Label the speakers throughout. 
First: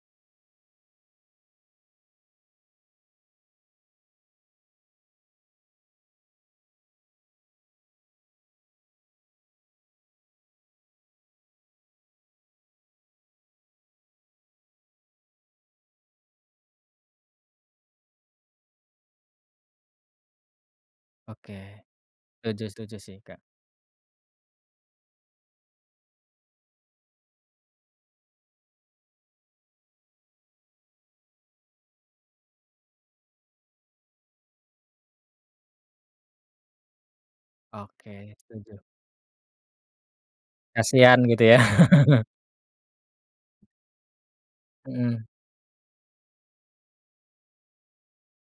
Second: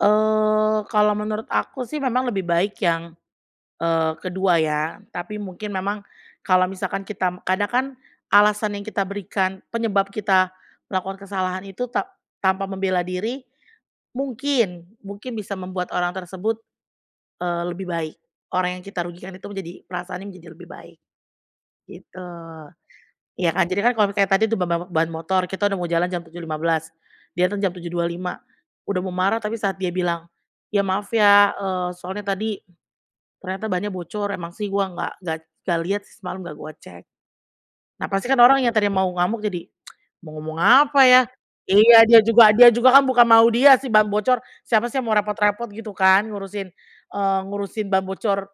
Speaker 1: Eee, kalau menurut aku sih memang lebih baik yang, eee, kedua ya. Tapi mungkin memang kalau misalkan kita, kadang kan, alasan yang kita berikan, penyebab kita melakukan kesalahan itu ta tanpa membela diri, mungkin, mungkin bisa membuat orang tersebut, eee, lebih baik. Orang yang kita rugikan itu menjadi perasaannya menjadi lebih baik,
Speaker 2: Oke.
Speaker 1: gitu.
Speaker 2: Setuju setuju sih Kak.
Speaker 1: Iya kan, jadi kan kalau misalnya tadi itu ba ba ba ban motor, kita udah mau jalan jam 07.15, dia datang jam 07.25, udah mau marah tapi saat dia bilang, "Ya maaf ya, eee, soalnya tadi ternyata bannya bocor, emang sih gua nggak nggak nggak lihat sih semalem, nggak gua cek," nah, pasti
Speaker 2: Oke,
Speaker 1: kan orang yang
Speaker 2: setuju.
Speaker 1: tadi mau ngamuk jadi mau ngomong apa ya,
Speaker 2: Kasihan gitu ya.
Speaker 1: iya dia juga dia juga kan bukan mau dia si ban bocor, siapa sih yang mau
Speaker 2: Mhm.
Speaker 1: repot-repot gitu kan, ngurusin, eee, ngurusin ban bocor,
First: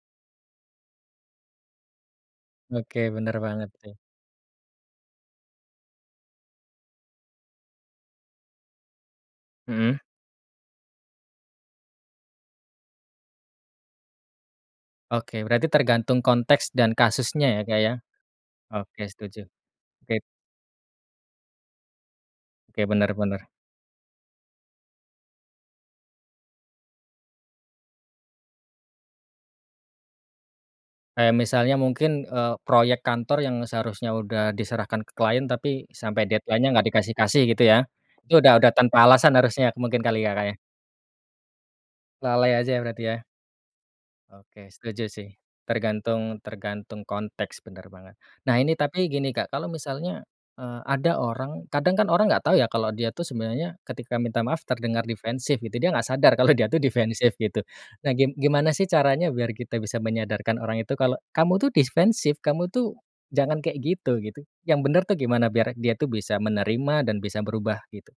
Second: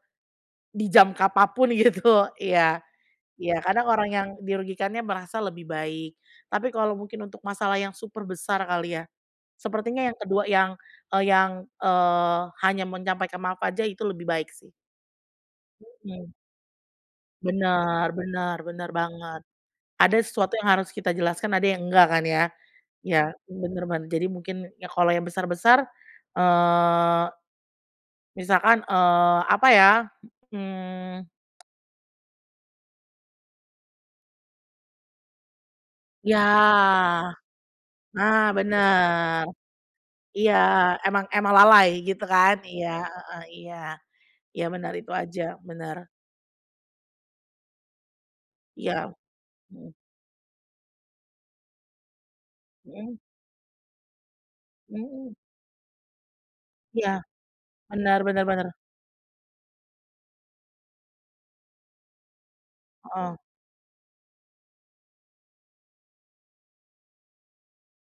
Speaker 1: di jam kapan pun gitu, iya.
Speaker 2: Oke, benar
Speaker 1: Iya,
Speaker 2: banget
Speaker 1: kadang
Speaker 2: sih.
Speaker 1: orang yang dirugikannya merasa lebih baik. Tapi kalau mungkin untuk masalah yang super besar kali ya, sepertinya
Speaker 2: Mhm.
Speaker 1: yang kedua yang, e yang, eee, hanya menyampaikan maaf aja itu lebih baik sih.
Speaker 2: Oke. Berarti tergantung
Speaker 1: Mhm.
Speaker 2: konteks dan kasusnya ya, Kak, ya?
Speaker 1: Benar benar benar
Speaker 2: Oke,
Speaker 1: banget.
Speaker 2: setuju.
Speaker 1: Ada
Speaker 2: Oke.
Speaker 1: sesuatu yang harus kita jelaskan, ada yang enggak kan ya?
Speaker 2: Oke, bener
Speaker 1: Ya,
Speaker 2: bener.
Speaker 1: benar ben jadi mungkin, ya kalau yang besar-besar, eee, misalkan, eee, apa ya, mmm
Speaker 2: Kayak misalnya mungkin, eee, proyek kantor yang seharusnya udah diserahkan ke klien tapi sampai
Speaker 1: Ya.
Speaker 2: deadline-nya nggak dikasih-kasih gitu ya.
Speaker 1: Nah,
Speaker 2: Itu udah udah tanpa alasan
Speaker 1: benar.
Speaker 2: harusnya, mungkin kali ya, Kak,
Speaker 1: Iya,
Speaker 2: ya?
Speaker 1: emang emang lalai, gitu
Speaker 2: Lalai
Speaker 1: kan,
Speaker 2: aja
Speaker 1: iya,
Speaker 2: berarti ya?
Speaker 1: heeh, iya, iya,
Speaker 2: Oke,
Speaker 1: benar,
Speaker 2: setuju
Speaker 1: itu
Speaker 2: sih.
Speaker 1: aja. Benar.
Speaker 2: Tergantung tergantung konteks, benar banget. Nah ini tapi
Speaker 1: Iya.
Speaker 2: gini Kak, kalau
Speaker 1: Hmm.
Speaker 2: misalnya, eee, ada orang kadang kan orang nggak tahu ya, kalau dia
Speaker 1: Hmm.
Speaker 2: tuh sebenarnya ketika minta maaf terdengar
Speaker 1: Hmm.
Speaker 2: defensif, gitu. Dia nggak sadar kalau dia tuh
Speaker 1: Iya.
Speaker 2: defensif gitu. Nah,
Speaker 1: Benar
Speaker 2: gim
Speaker 1: benar benar.
Speaker 2: gimana sih caranya, biar kita bisa menyadarkan orang itu kalau, "Kamu tuh defensif, kamu tuh
Speaker 1: Heeh.
Speaker 2: jangan kayak gitu," gitu. Yang benar tuh gimana biar dia tuh bisa menerima dan bisa berubah gitu?